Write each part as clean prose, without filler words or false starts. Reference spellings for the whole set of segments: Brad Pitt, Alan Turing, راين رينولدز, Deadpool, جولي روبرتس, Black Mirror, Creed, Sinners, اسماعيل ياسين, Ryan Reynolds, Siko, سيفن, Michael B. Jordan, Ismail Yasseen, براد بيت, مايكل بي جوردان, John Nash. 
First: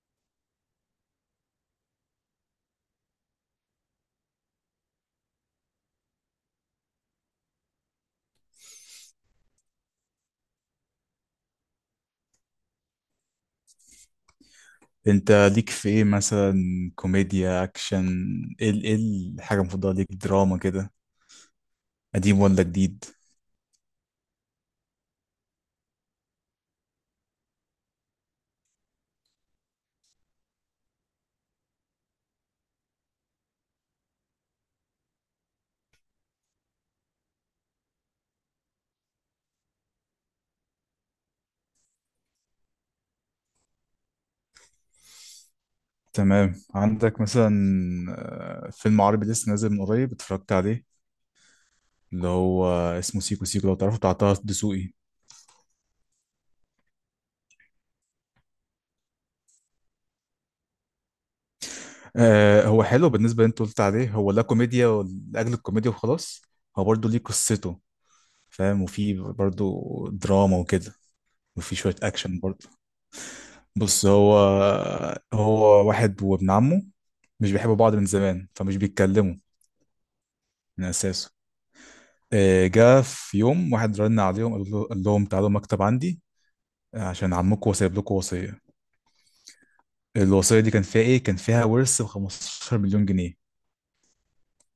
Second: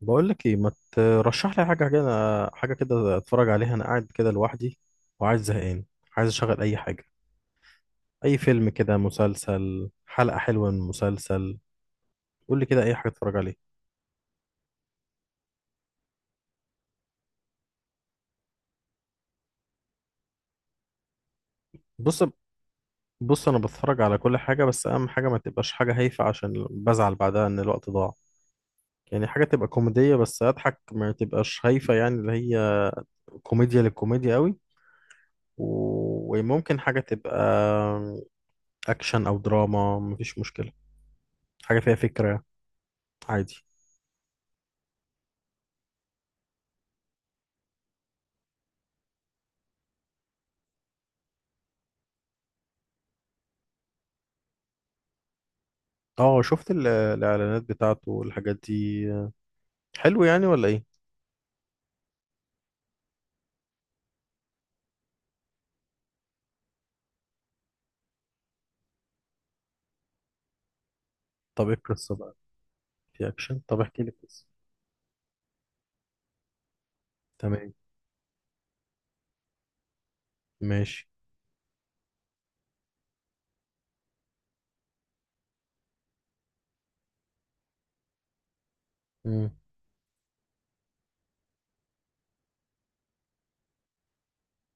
بقول لك ايه، ما ترشح لي حاجه كده. حاجه كده اتفرج عليها، انا قاعد كده لوحدي وعايز زهقان. عايز اشغل اي حاجه، اي فيلم كده، مسلسل، حلقه حلوه من مسلسل. قول لي كده اي حاجه اتفرج عليها. انت ليك في ايه مثلا؟ كوميديا، اكشن؟ ايه الحاجه المفضله ليك؟ دراما كده؟ بص قديم ولا جديد؟ بص انا بتفرج على كل حاجه، بس اهم حاجه ما تبقاش حاجه هايفه عشان بزعل بعدها ان الوقت ضاع. يعني حاجه تبقى كوميديه بس اضحك، ما تبقاش هايفه يعني، اللي هي كوميديا للكوميديا قوي. و- وممكن حاجه تبقى اكشن او دراما، مفيش مشكله، حاجه فيها فكره عادي. تمام. عندك مثلا فيلم عربي لسه نازل من قريب اتفرجت عليه، اللي هو اسمه سيكو سيكو لو تعرفه، بتاع طه دسوقي. اه، شفت الاعلانات بتاعته والحاجات دي. حلو يعني ولا ايه؟ آه هو حلو. بالنسبه اللي انت قلت عليه، هو لا كوميديا لاجل الكوميديا وخلاص، هو برضه ليه قصته، فاهم؟ وفي برضه دراما وكده، طب ايه وفي شويه القصه بقى؟ اكشن برضه. في اكشن؟ طب احكي بص، لي هو القصه. هو واحد وابن عمه مش تمام. بيحبوا بعض من زمان، فمش بيتكلموا من ماشي. اساسه. جه في يوم واحد رن عليهم، قال لهم تعالوا مكتب عندي عشان عمكم وسايب لكم وصيه. مم. الوصيه دي كان فيها ايه؟ كان فيها ورث ب 15 مليون جنيه.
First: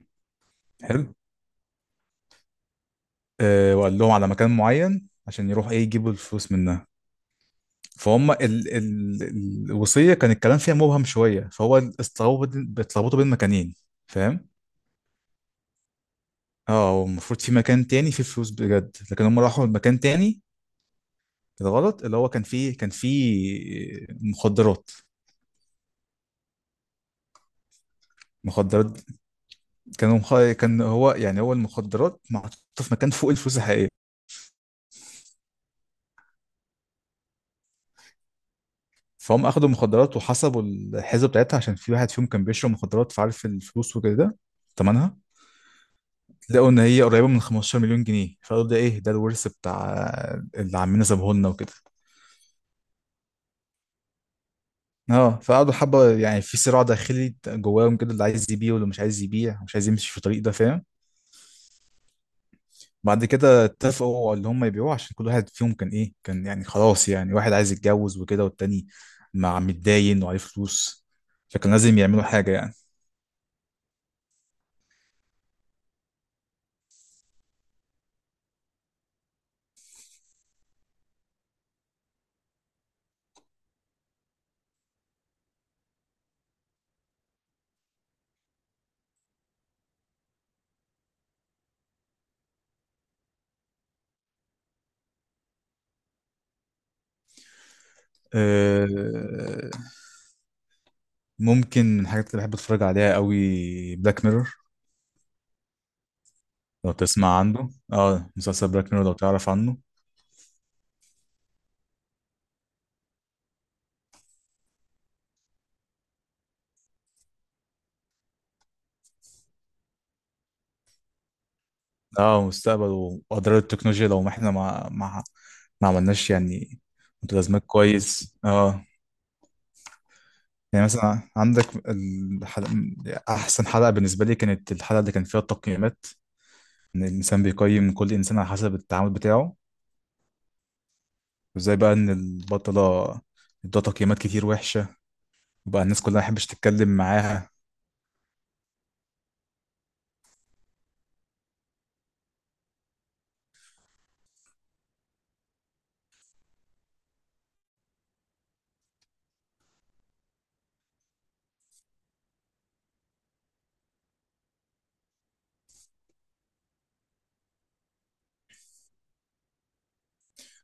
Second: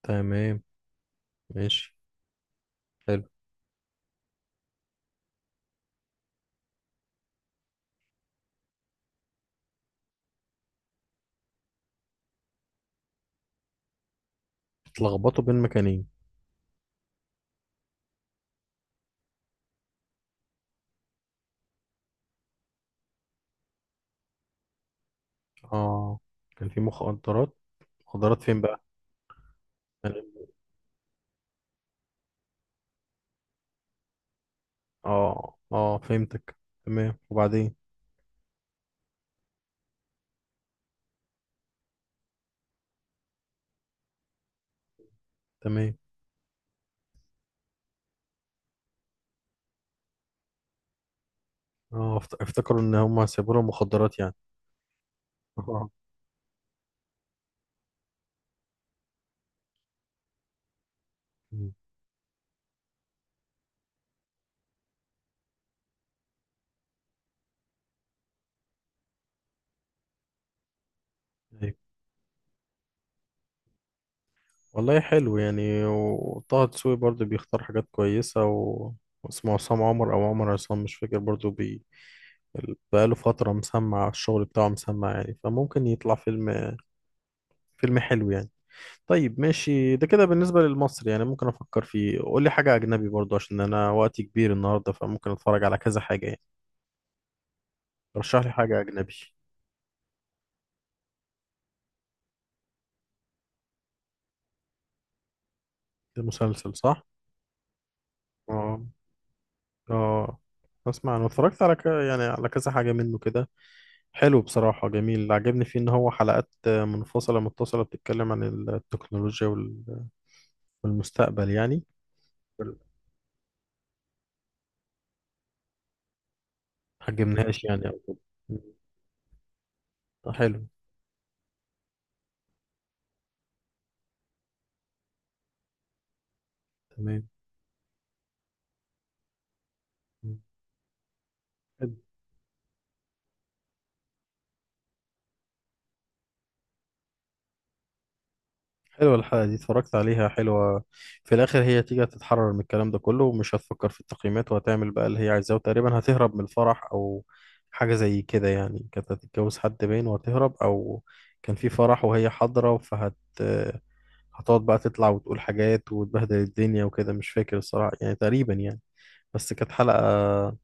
تمام. حلو. ماشي. حلو. وقال لهم على مكان معين عشان يروح ايه، يجيبوا الفلوس منها. فهم ال الوصيه كان الكلام فيها مبهم شويه، فهو اتلخبطوا بين مكانين، فاهم؟ اتلخبطوا بين مكانين؟ اه، هو المفروض في مكان تاني فيه فلوس بجد، لكن هم راحوا مكان تاني الغلط، اللي هو كان فيه كان فيه مخدرات. اه. كان في مخدرات؟ مخدرات فين بقى؟ مخدرات. كانوا يعني مخ... كان هو يعني، هو المخدرات محطوطة في مكان فوق الفلوس الحقيقية. اه اه، فهمتك. تمام، وبعدين؟ فهم أخدوا مخدرات وحسبوا الحسبة بتاعتها، عشان في واحد فيهم كان بيشرب مخدرات فعارف الفلوس وكده، تمنها. تمام. لقوا إن هي قريبة من 15 مليون جنيه، فقالوا ده إيه، ده الورث بتاع اللي عمنا سابهولنا وكده. اه، افتكروا ان هم هيسيبوا لهم مخدرات يعني؟ اه، فقعدوا اه. حبه يعني في صراع داخلي جواهم كده، اللي عايز يبيع واللي مش عايز يبيع، مش عايز يمشي في الطريق ده، فاهم؟ مم. بعد كده اتفقوا على اللي هم يبيعوه، عشان كل واحد فيهم كان ايه، كان يعني خلاص، يعني واحد عايز يتجوز وكده، والتاني مع متداين وعليه فلوس، فكان لازم يعملوا حاجه يعني. والله حلو يعني، وطه دسوقي برضه بيختار حاجات كويسة و... واسمه عصام عمر أو عمر عصام، مش فاكر برضه، بي... بقاله فترة مسمع الشغل بتاعه، مسمع يعني، فممكن يطلع فيلم، فيلم حلو يعني. طيب، ماشي، ده كده بالنسبة للمصري يعني. ممكن أفكر فيه. قول لي حاجة أجنبي برضه، عشان أنا وقتي كبير النهاردة، فممكن أتفرج على كذا حاجة يعني. رشح لي حاجة أه. أجنبي. ممكن من الحاجات اللي بحب اتفرج عليها قوي بلاك ميرور، المسلسل لو صح؟ تسمع عنه. اه مسلسل اه. بلاك ميرور، لو تعرف عنه. اه. أسمع، أنا اتفرجت على يعني على كذا حاجة منه كده. حلو بصراحة، جميل. اللي عجبني فيه إن هو حلقات منفصلة متصلة، بتتكلم عن التكنولوجيا والمستقبل يعني. اه، ما مستقبل واضرار التكنولوجيا لو ما احنا ما ما عملناش يعني. عجبنيهاش متلازمات، يعني أو كده. كويس مم. اه. حلو. يعني مثلا عندك الحلقة، احسن حلقة بالنسبة لي كانت الحلقة اللي كان فيها التقييمات، ان تمام. الانسان بيقيم كل انسان على حسب التعامل بتاعه. مم. وازاي بقى حلو- ان البطلة ادوها تقييمات كتير وحشة، وبقى الناس كلها ما حبش تتكلم معاها. حلوة الحلقة دي، اتفرجت عليها، حلوة. في الآخر هي تيجي هتتحرر من الكلام ده كله، ومش هتفكر في التقييمات، وهتعمل بقى اللي هي عايزاه، وتقريبا هتهرب من الفرح أو حاجة زي كده يعني. كانت هتتجوز حد باين، وهتهرب، أو كان في فرح وهي حاضرة، فهت، هتقعد بقى تطلع وتقول حاجات وتبهدل الدنيا وكده، مش فاكر الصراحة يعني، تقريبا يعني. بس كانت حلقة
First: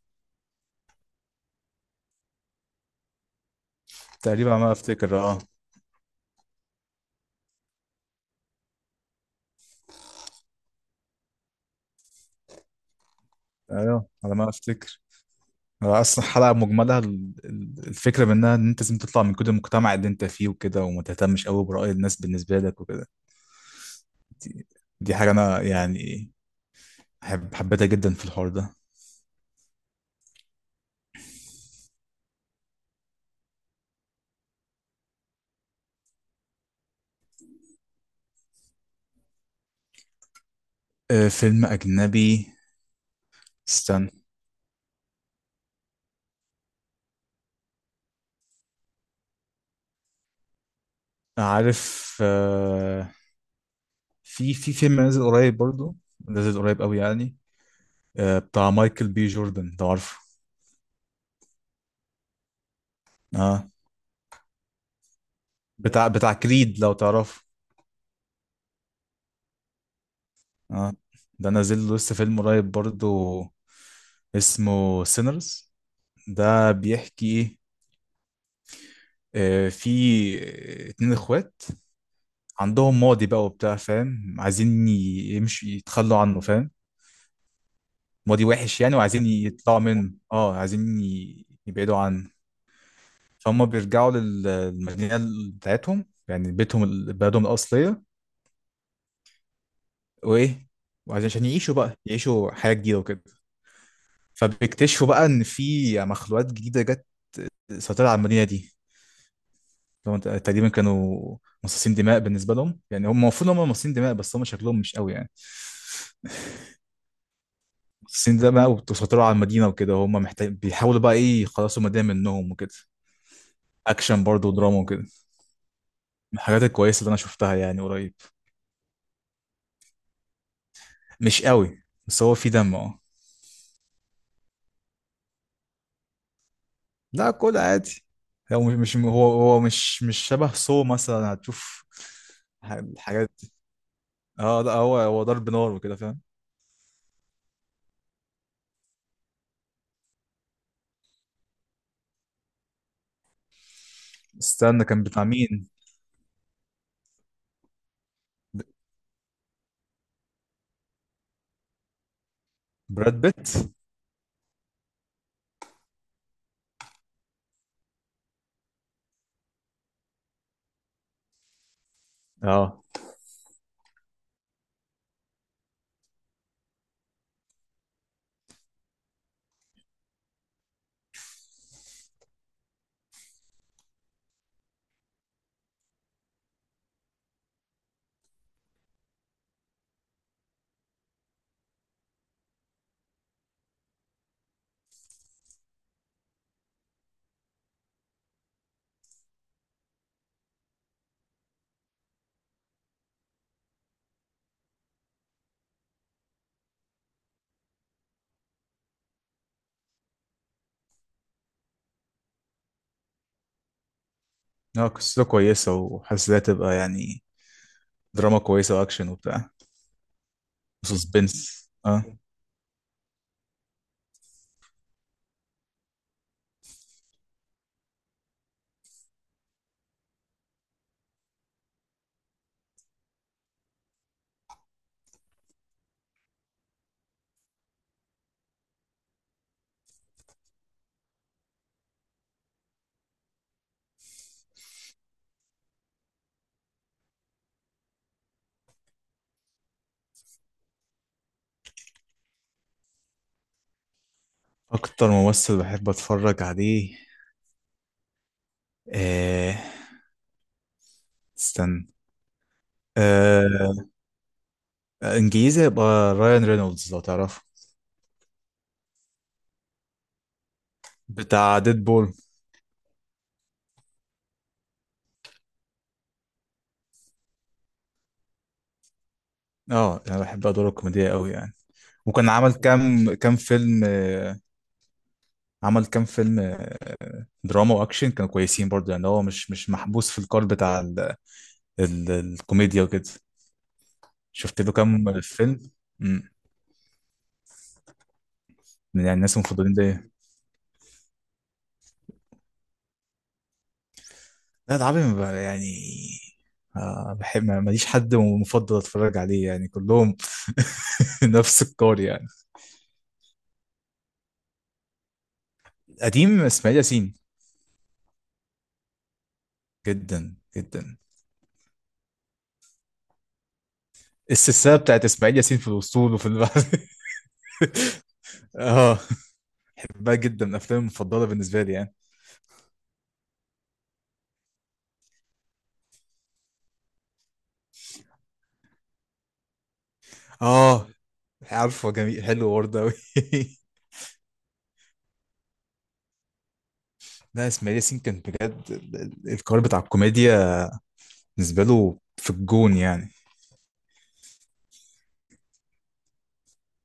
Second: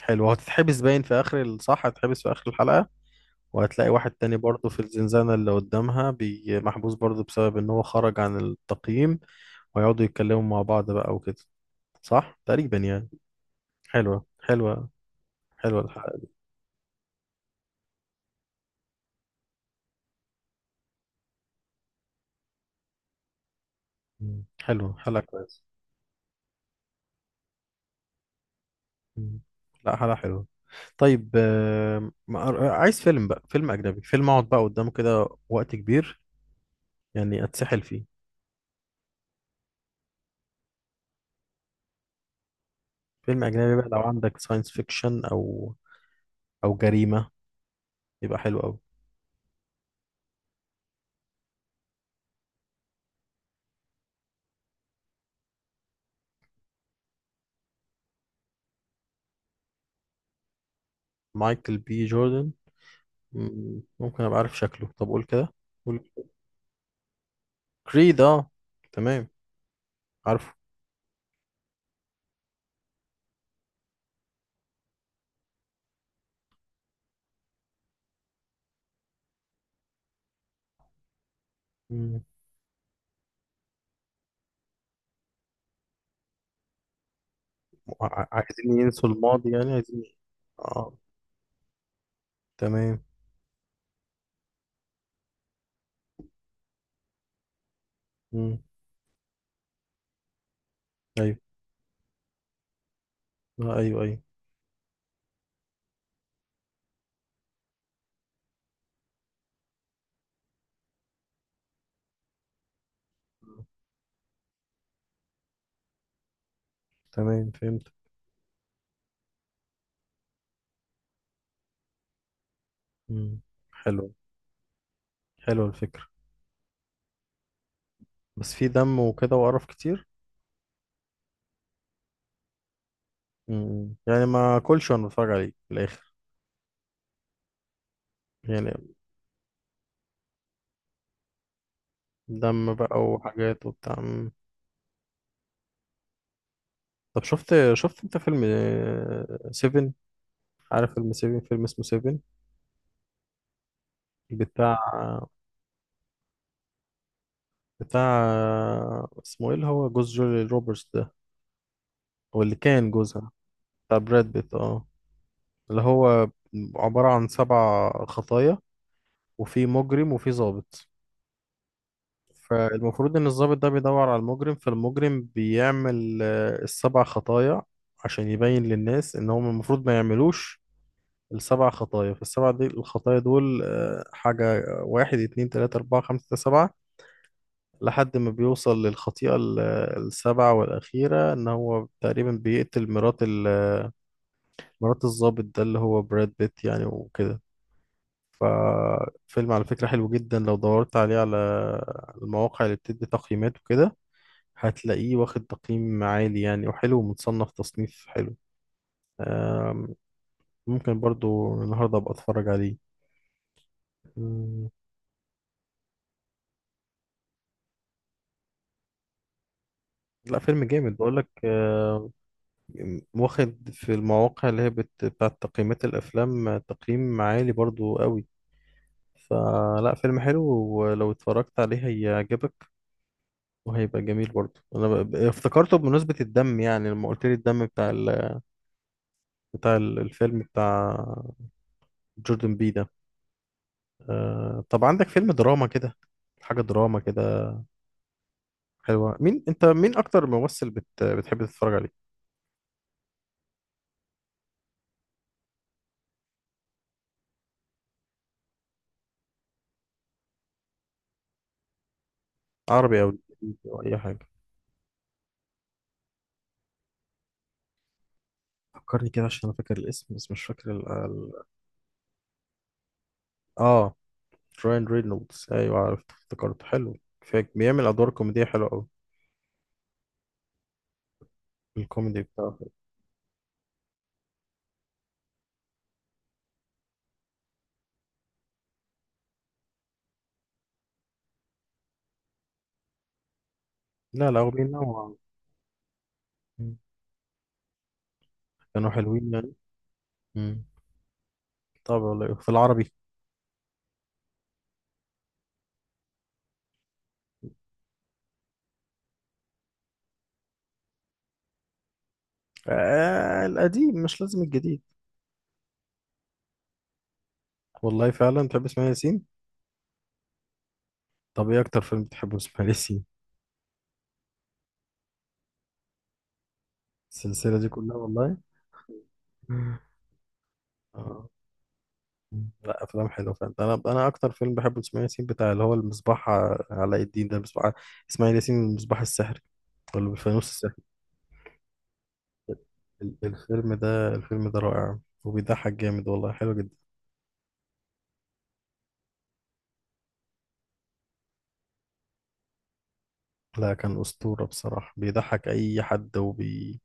حلوة. هتتحبس باين في آخر صح، هتتحبس في آخر الحلقة، وهتلاقي واحد تاني تقريبا على برضه ما في افتكر، الزنزانة اه. اللي قدامها، محبوس برضه بسبب إن هو خرج عن التقييم. ويقعدوا يتكلموا مع بعض بقى وكده. صح تقريبا يعني. ايوه حلوة، على ما حلوة. افتكر. حلوة الحلقة اصلا دي. الحلقه مجملها الفكره منها ان انت لازم تطلع من كل المجتمع اللي انت فيه وكده، وما تهتمش قوي براي الناس بالنسبه لك وكده. مم. دي, حلوة، دي حلقة حاجه انا كويسة. يعني حبيتها جدا في الحوار ده. مم. لا، حلقة حلوة. طيب، عايز فيلم بقى، فيلم أجنبي، فيلم أقعد بقى قدامه كده وقت كبير، يعني اتسحل فيه. فيلم اجنبي. فيلم اجنبي بقى، لو استنى. عندك ساينس فيكشن او او جريمة، يبقى حلو قوي. عارف في في فيلم نازل قريب برضو، نازل قريب قوي يعني. بتاع مايكل بي جوردن، لو عارفه. مايكل بي جوردن؟ اه، مم، ممكن ابقى عارف شكله، طب قول كده. قول. بتاع كريد، لو تعرفه. كريد، اه، تمام، عارفه. اه، ده نازل له لسه فيلم قريب برضو، اسمه سينرز. ده بيحكي في اتنين اخوات مم. عندهم ماضي بقى وبتاع، فاهم؟ عايزين ي- يمشي يتخلوا عنه، فاهم؟ ماضي عايزين وحش يعني، ينسوا وعايزين الماضي يعني، يطلعوا عايزين. منه، اه، اه، عايزين يبعدوا عنه. تمام. فهم بيرجعوا للمدينة بتاعتهم، يعني بيتهم بلدهم الأصلية. مم. وإيه، وعايزين ايوه. عشان يعيشوا بقى، يعيشوا حياة جديدة وكده. آه ايوه، ايوه. فبيكتشفوا بقى إن في مخلوقات جديدة جت سيطرت على المدينة دي. لو انت تقريبا، كانوا مصاصين دماء. بالنسبه لهم يعني، هم المفروض هم مصاصين دماء بس هم شكلهم مش قوي يعني. تمام، فهمت. مصاصين دماء وبيسيطروا على المدينه وكده، هم محتاج بيحاولوا بقى ايه، يخلصوا المدينه منهم وكده. مم. حلو. اكشن برضه ودراما وكده، من حلو الفكرة. الحاجات الكويسه اللي انا شفتها يعني قريب. بس في دم وكده وقرف كتير؟ مش قوي، بس هو في دم اه. مم. يعني ما كلش وانا بتفرج عليه في الاخر لا كل عادي. هو يعني. مش مش- هو هو مش مش شبه سو مثلا، هتشوف دم بقى الحاجات. وحاجات وبتاع. اه لا، هو هو ضرب نار وكده، فاهم؟ طب شفت، شفت انت فيلم سيفن؟ عارف فيلم سيفن، فيلم اسمه سيفن، بتاع، استنى، كان بتاع مين؟ بتاع اسمه ايه اللي هو جوز جولي روبرتس ده، هو اللي كان براد جوزها. بيت، بتاع براد بيت، اه، اللي هو عبارة عن سبع خطايا، وفي مجرم وفي ضابط. اه. فالمفروض ان الضابط ده بيدور على المجرم، فالمجرم بيعمل السبع خطايا عشان يبين للناس ان هم المفروض ما يعملوش السبع خطايا. فالسبع دي الخطايا دول حاجة، واحد اتنين تلاتة أربعة خمسة ستة سبعة، لحد ما بيوصل للخطيئة السابعة والأخيرة، إن هو تقريبا بيقتل مرات مرات الضابط ده اللي هو براد بيت يعني وكده. ففيلم على فكرة حلو جدا. لو دورت عليه على المواقع اللي بتدي تقييمات وكده، هتلاقيه واخد تقييم عالي يعني، وحلو، ومتصنف تصنيف حلو. آم، ممكن برضو النهاردة أبقى أتفرج عليه. اه قصته كويسة، وحاسسها تبقى يعني دراما كويسة وأكشن وبتاع لا، فيلم جامد بقول لك. وسسبنس، اه. واخد في المواقع اللي هي بتاعت تقييمات الافلام تقييم عالي برضو قوي. فلا، فيلم حلو، ولو اتفرجت عليه هيعجبك وهيبقى جميل. برضو انا افتكرته بمناسبة الدم يعني، لما قلت لي الدم بتاع ال... بتاع الفيلم بتاع جوردن بي ده. طب عندك فيلم دراما كده، حاجة دراما كده حلوة؟ مين انت، مين اكتر ممثل بتحب تتفرج عليه؟ أكتر ممثل بحب أتفرج عليه؟ آه، استنى. عربي او آه، أو اي حاجة؟ إنجليزي يبقى رايان رينولدز، لو تعرفه. فكرني كده، عشان انا فاكر الاسم بس مش فاكر ال... ال... بتاع ديد بول. اه، راين رينولدز، ايوه، عرفت، افتكرت. حلو، فاك بيعمل ادوار كوميديه حلوه قوي. اه، أنا بحب أدواره الكوميدية أوي يعني. الكوميدي وكان عمل بتاعه. كام فيلم آه، عمل كام فيلم دراما وأكشن، كانوا كويسين برضه. يعني هو مش مش محبوس في القالب بتاع ال الكوميديا وكده. لا، هو شفت له بينوع. كام فيلم مم. كانوا من يعني حلوين الناس يعني. المفضلين زي. مم. طب والله في العربي؟ لا ده عربي، ما ب- يعني آه بحب، ماليش حد مفضل اتفرج عليه يعني، كلهم نفس القار يعني. آه القديم، مش لازم الجديد. قديم اسماعيل ياسين. والله فعلا بتحب اسماعيل ياسين؟ جدا جدا. طب ايه اكتر فيلم بتحبه اسماعيل ياسين؟ السلسله بتاعت اسماعيل ياسين في الاسطول وفي البحر. السلسله دي كلها والله. اه، بحبها جدا، من افلامي المفضله آه. بالنسبه لي يعني. لا، افلام حلوه فعلا. انا اكتر فيلم بحبه لاسماعيل ياسين بتاع اللي هو المصباح، علاء الدين ده، المصباح، اسماعيل ياسين المصباح السحري، ولا بالفانوس اه السحري. عارفه، جميل، حلو برضه قوي. الفيلم ده، الفيلم ده رائع، وبيضحك جامد، والله حلو جدا. لا اسماعيل ياسين كان بجد القار بتاع الكوميديا بالنسبه له في الجون يعني. لا، كان اسطوره بصراحه، بيضحك اي حد، وبي،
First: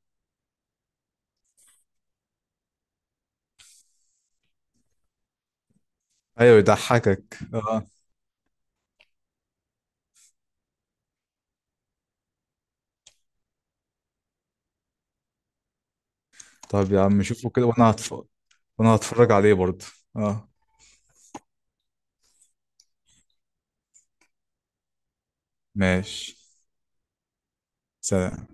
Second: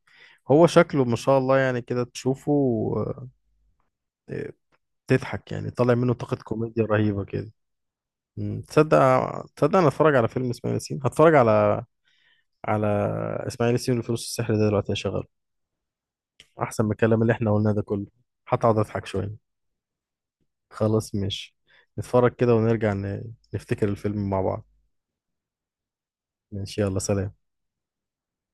هو شكله ما شاء الله يعني، كده تشوفه آه، تضحك يعني. طالع منه طاقه ايوه كوميديا رهيبه يضحكك، كده. اه. مم. تصدق، تصدق انا اتفرج على فيلم اسماعيل ياسين؟ هتفرج على، على اسماعيل ياسين والفانوس السحري ده دلوقتي، هشغله، احسن من طب يا الكلام عم اللي شوفوا احنا كده قلناه ده وانا كله. هتفرج، هتقعد وانا اضحك هتفرج شويه. عليه برضه، اه. خلاص، ماشي، نتفرج كده ونرجع نفتكر الفيلم مع بعض. ماشي، ماشي، يلا، سلام. سلام.